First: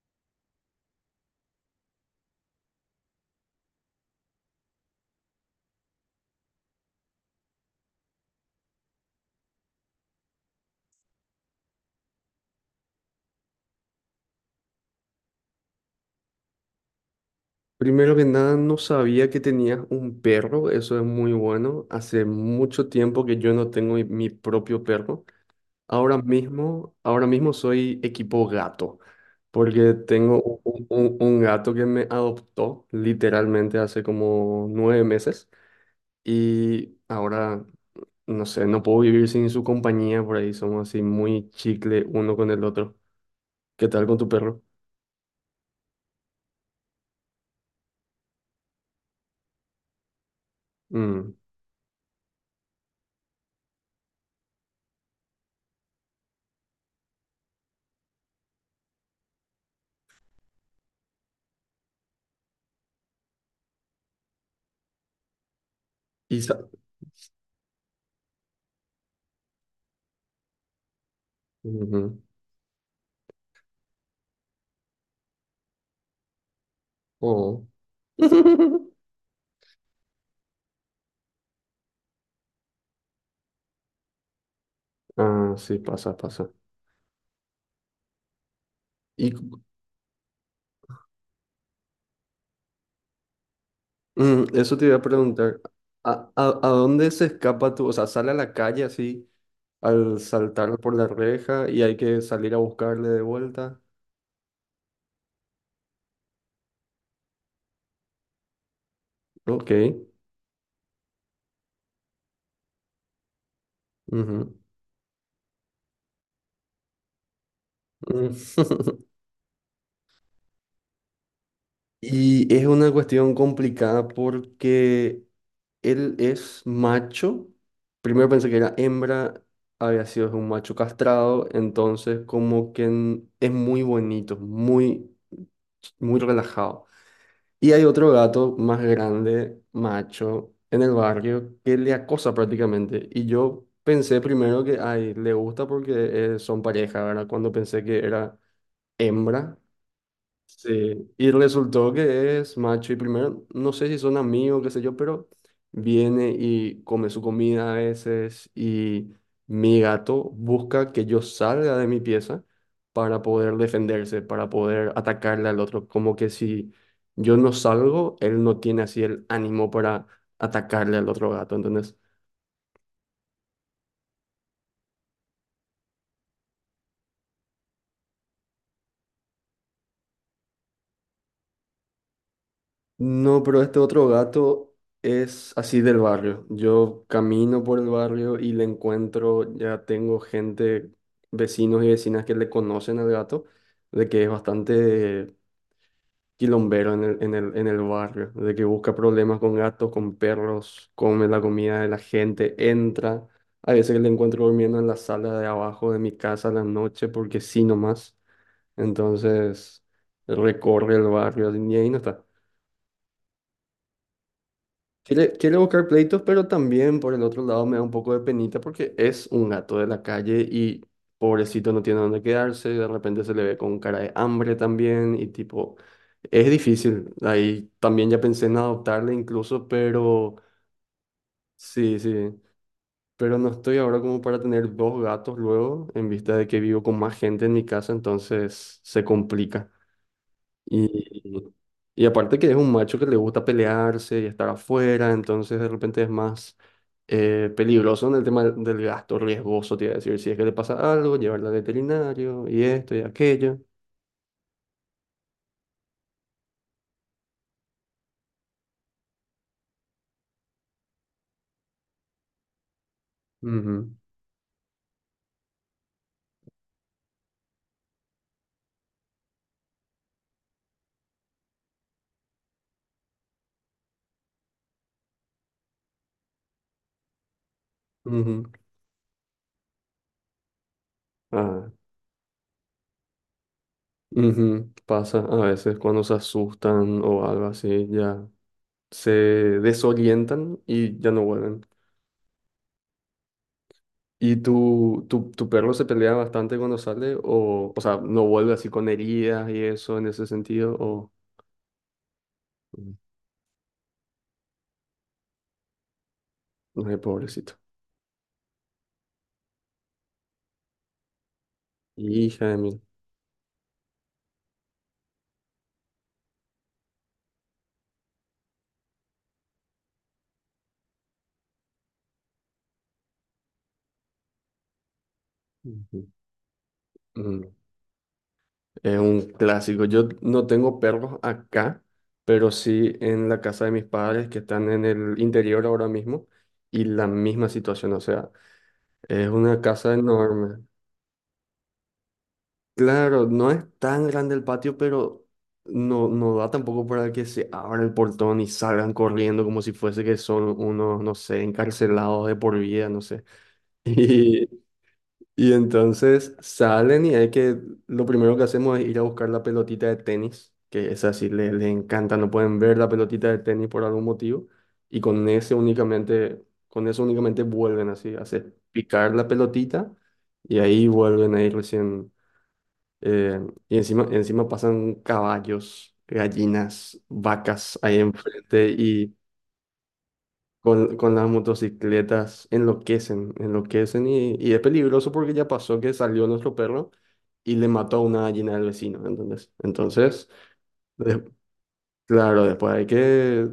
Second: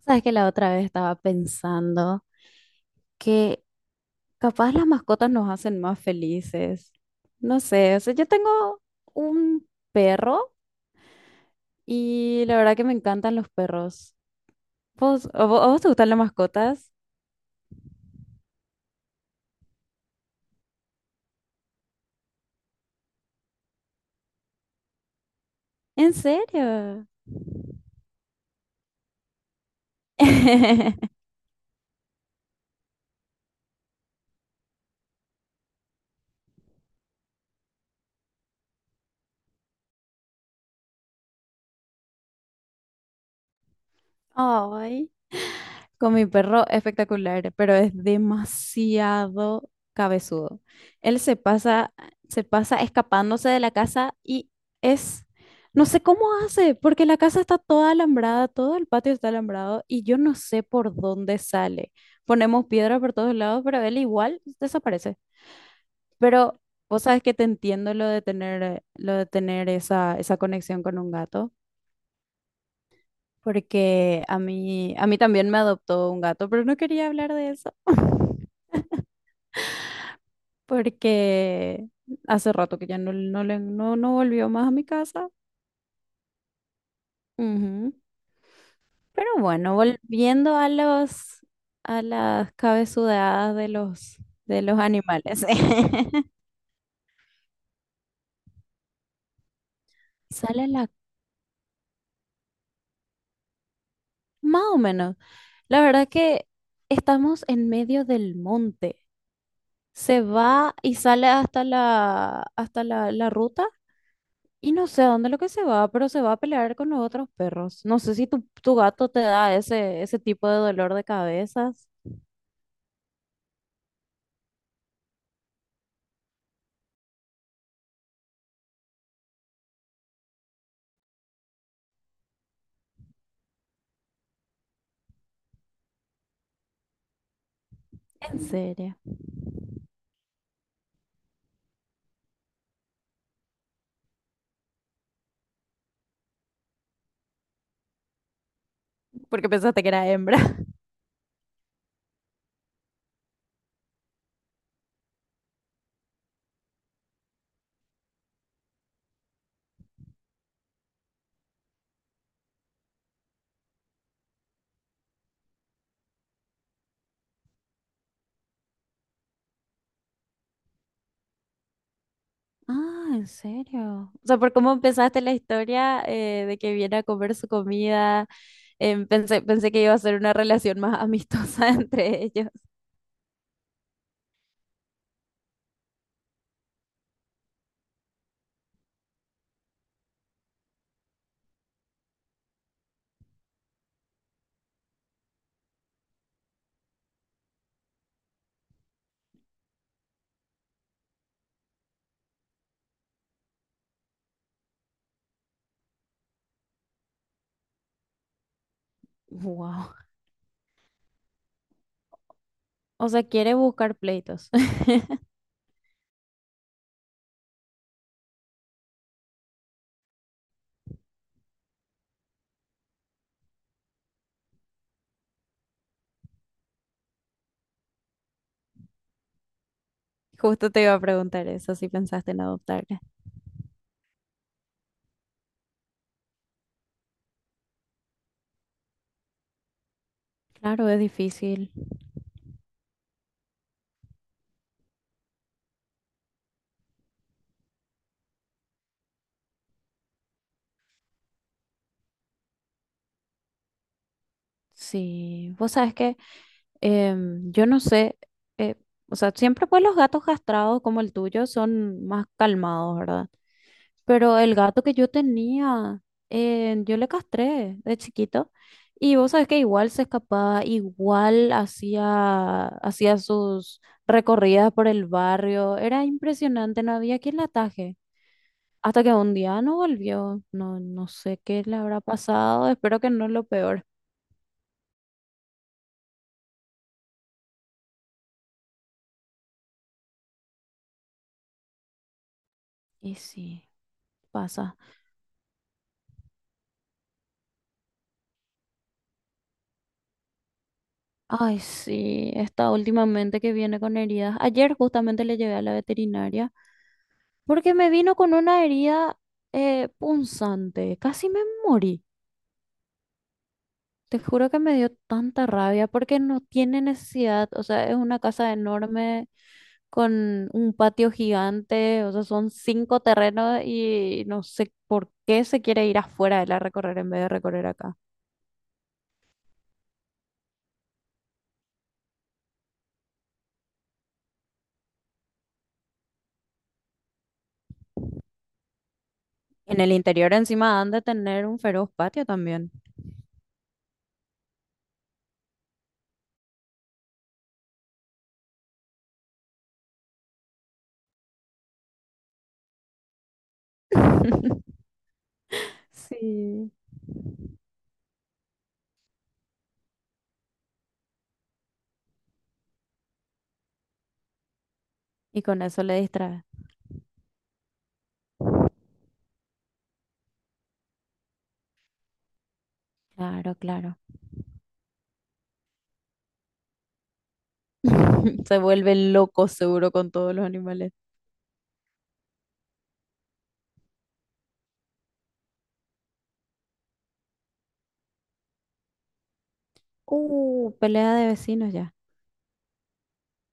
Sabes que la otra vez estaba pensando que capaz las mascotas nos hacen más felices. No sé, o sea, yo tengo un perro y la verdad que me encantan los perros. ¿Vos, a vos te gustan las mascotas? Primero que nada, no sabía que tenías un perro, eso es muy bueno. Hace mucho tiempo que yo no tengo mi propio perro. ¿En Ahora mismo, serio? ahora mismo soy equipo gato, porque tengo u- u- u- un, gato que me adoptó literalmente hace como 9 meses y ahora, no sé, no puedo vivir sin su compañía, por ahí somos así muy chicle uno con el otro. ¿Qué tal con tu perro? Ay. Con mi perro espectacular, pero es demasiado cabezudo. Él Mm. Se pasa escapándose de la casa y es, no sé cómo hace, porque la casa está toda alambrada, todo el patio está alambrado y yo no sé por dónde sale. Ponemos piedra por todos lados, pero él igual desaparece. Y sa- Pero vos sabes que te entiendo lo de tener esa conexión con un gato Ujú. porque a mí también me adoptó un gato, pero no quería hablar de Oh. eso, porque hace rato que no volvió más a mi casa. Ah, sí, pasa, pasa. Ujú. Y Pero bueno, a las cabezudadas de eso los te iba a animales. preguntar, ¿a, a, a dónde se escapa tú? O sea, sale a la calle así al Sale saltar la, por la reja y hay que salir a buscarle de vuelta. más o menos. La verdad que estamos en medio del monte. Ok. Se va y sale hasta la ruta. Ujú, Y no sé a dónde lo que se va, pero se va a pelear con los otros perros. No sé si tu mm. gato te da ese tipo de dolor de cabezas. Y es una cuestión complicada porque él es macho. Primero pensé que era hembra, había sido un macho castrado, entonces como que es muy bonito, muy, muy relajado. Y hay otro En gato más serio. grande, macho, en el barrio que le acosa prácticamente. Y yo pensé primero que, ay, le gusta porque son pareja, ¿verdad? Cuando pensé que era Porque hembra. pensaste que era hembra. Sí, y resultó que es macho y primero, no sé si son amigos, qué sé yo, pero viene y come su comida a veces y mi gato busca que yo salga de mi pieza para poder defenderse, para poder atacarle al otro, como que si yo no salgo, él no tiene así el ánimo para atacarle al otro gato, entonces... Ah, en serio. O sea, por cómo empezaste la historia, de que viene a comer su comida, pensé que iba a ser una relación más amistosa entre ellos. No, pero este otro gato es así del barrio. Yo camino por el barrio y le encuentro, ya tengo gente, vecinos y vecinas que le conocen al gato, de que es bastante quilombero en el barrio, de que busca problemas con gatos, con perros, come la comida de la gente, entra. A veces le encuentro durmiendo en la sala de abajo de mi casa a la noche porque sí nomás. Entonces Wow. recorre el barrio y ahí no está. O sea, quiere buscar pleitos. Quiere buscar pleitos, pero también por el otro lado me da un poco de penita porque es un gato de la calle y pobrecito no tiene dónde quedarse, de repente se le ve con cara de hambre también y tipo, es difícil. Ahí también ya pensé en adoptarle incluso, pero Justo te iba a preguntar eso, si sí, sí, pensaste en adoptarle. pero no estoy ahora como para tener 2 gatos luego en vista de que vivo con más gente en mi casa, entonces se complica. Claro, es Y difícil. y aparte que es un macho que le gusta pelearse y estar afuera, entonces de repente es más peligroso en el tema del gasto, riesgoso, te iba a decir, si es que le pasa algo, llevarla al veterinario y esto y aquello. Sí, vos sabes que... yo no sé, eh, o sea, siempre pues los gatos castrados como el tuyo son más calmados, ¿verdad? Ujú, Pero el gato que yo tenía, yo le castré de chiquito y vos sabés que igual se escapaba, igual hacía sus recorridas por el barrio, era impresionante, no había quien la ataje. ujú. Hasta que un día no volvió, no, no sé qué Ah, le habrá pasado, espero que no lo peor. ujú. Pasa a veces cuando se asustan o algo así, ya se desorientan y ya no vuelven. Y sí, ¿Y pasa. tu perro se pelea bastante cuando sale? O sea, ¿no vuelve así con heridas y eso en ese sentido? O... Ay, sí, está Mm. últimamente que viene con heridas. Ayer justamente le llevé a la veterinaria Ay, pobrecito. porque me vino con una herida punzante. Casi me morí. Hija de mí. Te juro que me dio tanta rabia porque no tiene necesidad. O sea, es una casa enorme con un patio gigante. O sea, son cinco terrenos y no sé por qué se quiere ir Ujú. afuera de la recorrer en vez de Mm. recorrer acá. Es un clásico. Yo no tengo perros acá, pero sí en la casa de mis padres que están en el interior ahora mismo y la misma situación. O sea, es una En el casa interior enorme. encima han de tener un feroz patio también. Claro, no es tan grande el patio, pero no, no da tampoco para que se abra el portón y salgan corriendo como si fuese que son unos, no sé, encarcelados de por vida, no sé. Y entonces Sí. salen y hay que, lo primero que hacemos es ir a buscar la pelotita de tenis, que esa sí le encanta, no pueden ver la pelotita de tenis por algún motivo, y con Y ese con eso le únicamente, distrae. con eso únicamente vuelven así, hacer picar la pelotita y ahí vuelven ahí recién, eh, Claro, y claro. encima, encima pasan caballos, gallinas, vacas ahí Se enfrente vuelve y loco seguro con todos los animales. con las motocicletas enloquecen, enloquecen y es peligroso porque ya pasó que salió nuestro perro y le mató a una gallina del vecino, ¿entendés? Entonces, Pelea de- de vecinos ya. claro, después hay que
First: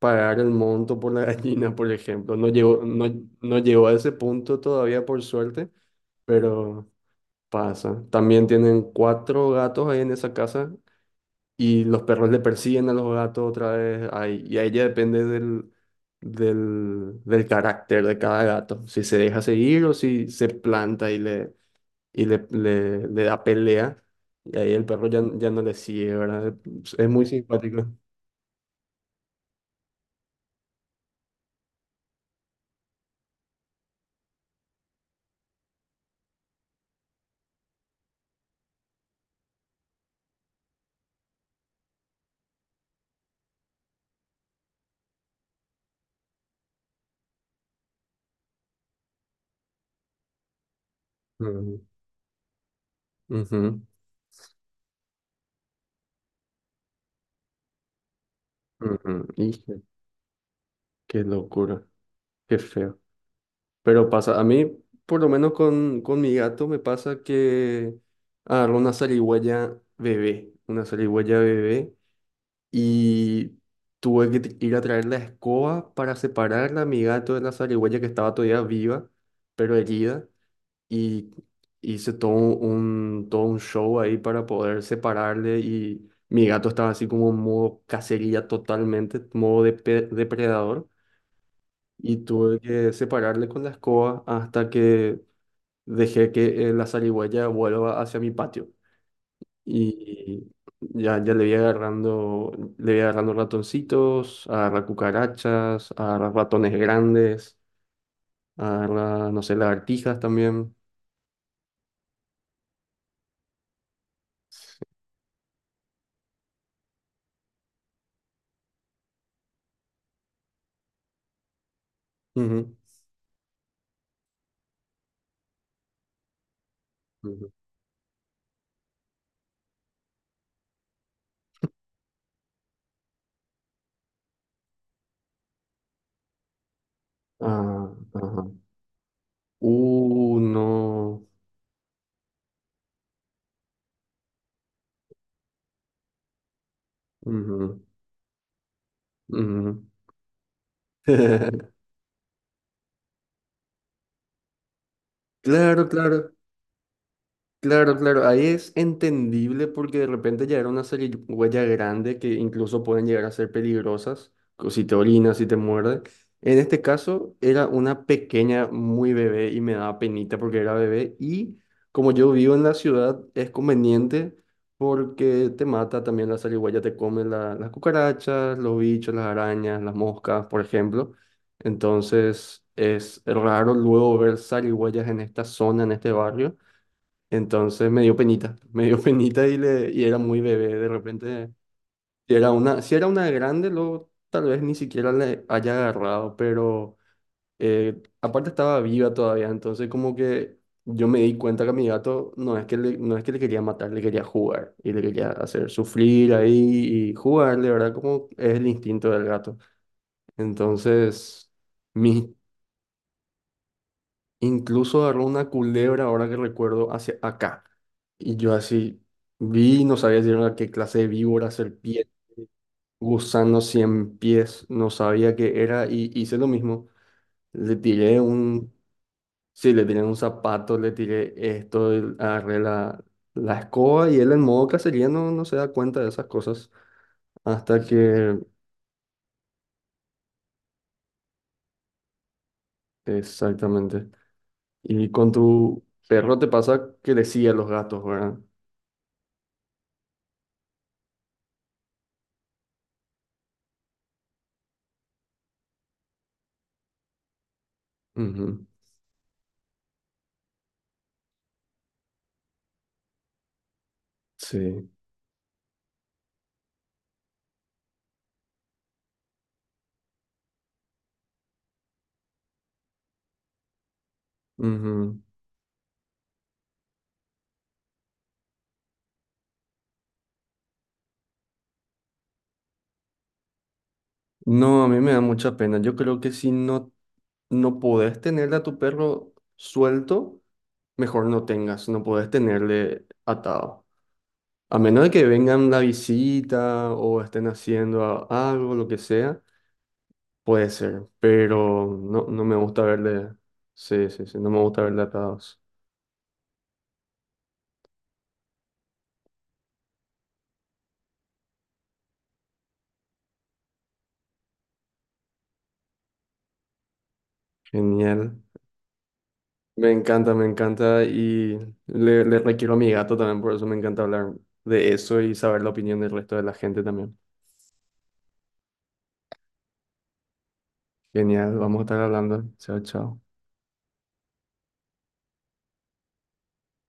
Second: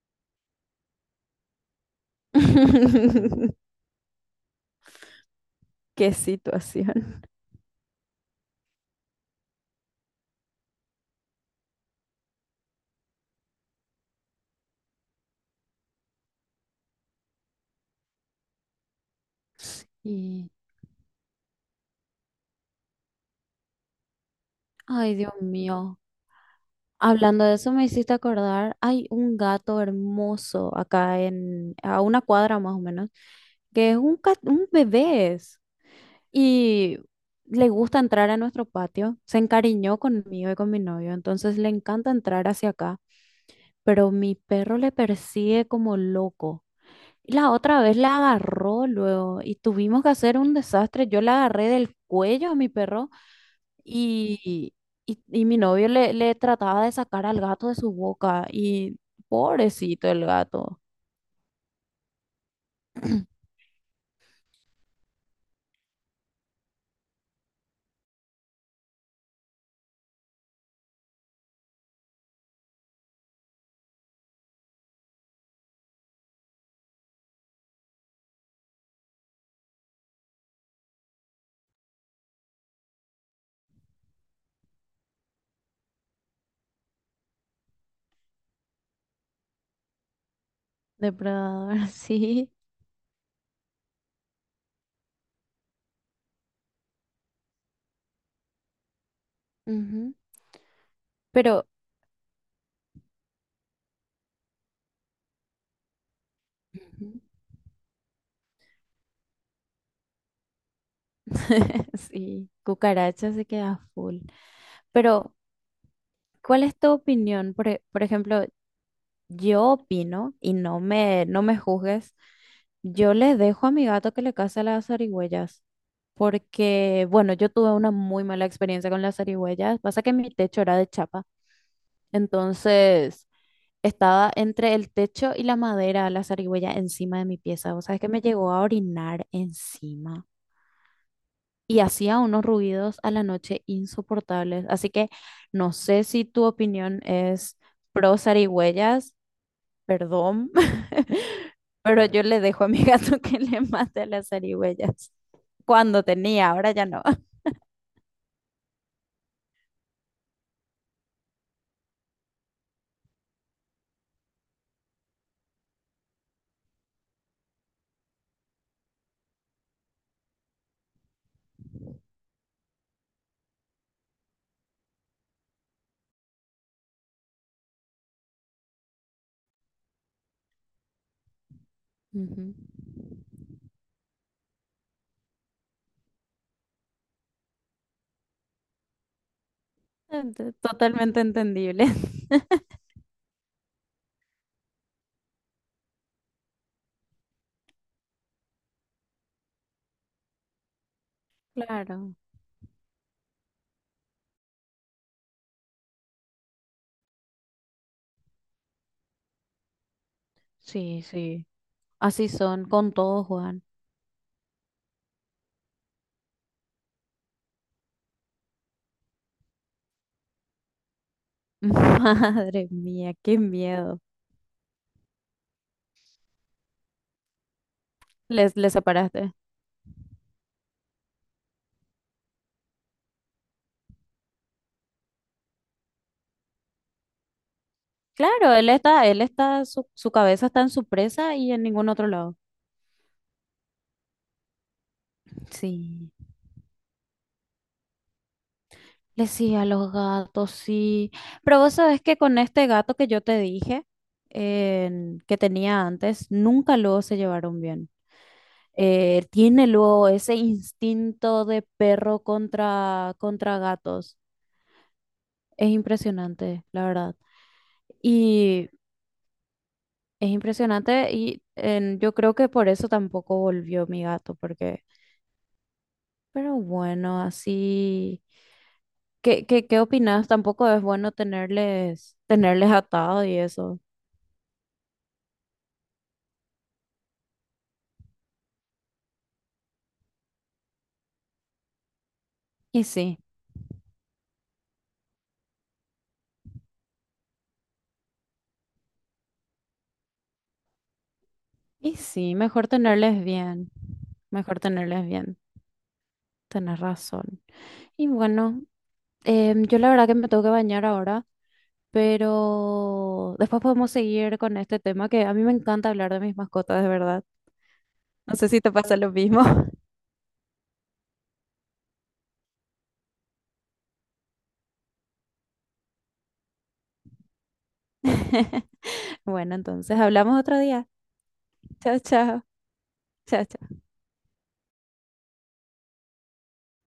pagar el monto por la gallina, por ejemplo. No llegó, no, no llegó a ese punto todavía, por suerte, Qué pero situación. pasa. También tienen 4 gatos ahí en esa casa y los perros le persiguen a los gatos otra vez. Ahí, y a ella depende del carácter de cada gato. Si se deja seguir o si Y, se planta y le, y le da pelea. Y ahí el perro ay, ya, Dios ya no le mío. sigue, ¿verdad? Es muy Hablando de eso, me simpático. hiciste acordar, hay un gato hermoso acá en, a una cuadra más o menos, que es un, cat- un bebé. Es. Y le gusta entrar a nuestro patio. Se encariñó conmigo y con mi novio, entonces le encanta entrar hacia acá. Pero mi perro le persigue como loco. Y la otra vez la agarró luego y tuvimos que hacer un desastre. Yo la agarré Ujú, del cuello a mi perro ujú, y, y y mi novio le trataba de sacar al gato de su boca y ujú. Hijo, pobrecito el gato. qué locura, qué feo. Pero pasa, a mí, por lo menos con mi gato, me pasa que agarró una zarigüeya bebé y tuve que ir a traer la escoba para separarla a mi gato de la zarigüeya que estaba todavía viva, pero herida. Y hice todo un show ahí para poder separarle y mi gato estaba así como en modo cacería totalmente, modo depredador. Depredador, Y sí. tuve que separarle con la escoba hasta que dejé que la zarigüeya vuelva hacia mi patio. Ujú. Y ya Pero le voy agarrando ratoncitos, agarrar cucarachas, agarrar ratones ujú. grandes, agarrar, no sé, lagartijas también. Sí, cucaracha se queda full. Pero, ¿cuál es tu opinión? Por, por ejemplo, yo opino, y no me juzgues, Ujú, yo le dejo a mi gato que le case las zarigüeyas, porque, bueno, yo ujú. tuve una muy mala experiencia con las zarigüeyas. Pasa que mi techo era de chapa, entonces estaba entre el techo y la madera la zarigüeya encima de mi pieza. O Ah, sea, es que me ajá. llegó a orinar encima No. y hacía unos ruidos a la noche insoportables. Así que no sé si tu opinión es Ujú, pro zarigüeyas, ujú. perdón, pero yo le dejo a mi gato que le mate a las zarigüeyas. Claro, Cuando claro. tenía, ahora ya no. Claro, claro, ahí es entendible porque de repente ya era una huella grande que incluso pueden llegar a ser peligrosas, si te orina, si te muerde. En este caso era una pequeña, muy bebé y me daba penita porque era bebé y como yo vivo en la ciudad es conveniente porque te mata también la zarigüeya, te come las cucarachas, los bichos, las arañas, las moscas, por ejemplo. Ujú. Entonces es raro luego ver zarigüeyas en esta zona, en este barrio. Entonces me dio penita, me dio penita y, le, y era muy bebé. De Totalmente repente, entendible. si era una, si era una grande, luego tal vez ni siquiera le haya agarrado, pero aparte estaba viva todavía, entonces como que yo me di cuenta que a mi Claro, gato no es que le, no es que le quería matar, le quería jugar y le quería hacer sufrir ahí y jugarle, ¿verdad? Como es el instinto del gato. sí, sí. Entonces, mis... Así son con todo, Juan. Incluso agarró una culebra, ahora que recuerdo, hacia acá. Y yo así vi, no sabía si era qué clase de víbora, serpiente, Madre mía, qué gusano miedo. 100 pies, no sabía qué era y hice lo mismo. Le tiré Les un, separaste. sí, le tiré un zapato, le tiré esto, agarré la, la escoba y él en modo cacería no, no se da cuenta de esas cosas hasta que, Claro, él está, su cabeza está en su presa y en ningún otro lado. exactamente. Y con tu Sí. perro te pasa que le sigue a los gatos, ¿verdad? Le sí a los gatos, sí. Pero vos sabés que con este gato que yo te dije, que tenía antes, nunca luego se llevaron bien. Ujú. Tiene luego ese instinto de perro contra gatos. Sí. Es impresionante, la verdad. Y es impresionante y yo creo que por eso tampoco volvió mi gato, porque... Ujú. Pero bueno, así, qué opinas? Tampoco es bueno tenerles atado y eso. No, a mí me da mucha pena. Yo creo que si no, no podés tenerle a tu perro suelto, mejor no tengas, no podés Y tenerle sí, atado. A menos de que vengan la visita o estén haciendo algo, lo que sea, puede ser, pero y no, sí, no me gusta verle, sí, sí, sí, no mejor me gusta verle tenerles bien, atados. tenés razón. Y bueno, yo la verdad que me tengo que bañar ahora, pero después podemos seguir con este tema que a mí me encanta hablar de mis mascotas, de verdad. No Genial. sé si te pasa lo mismo. Me encanta y le requiero a mi gato también, por eso me encanta hablar de eso y saber la opinión del resto de la gente también. Bueno, entonces hablamos otro día. Genial, vamos a estar Chao, hablando. chao. Chao, chao. Chao, chao.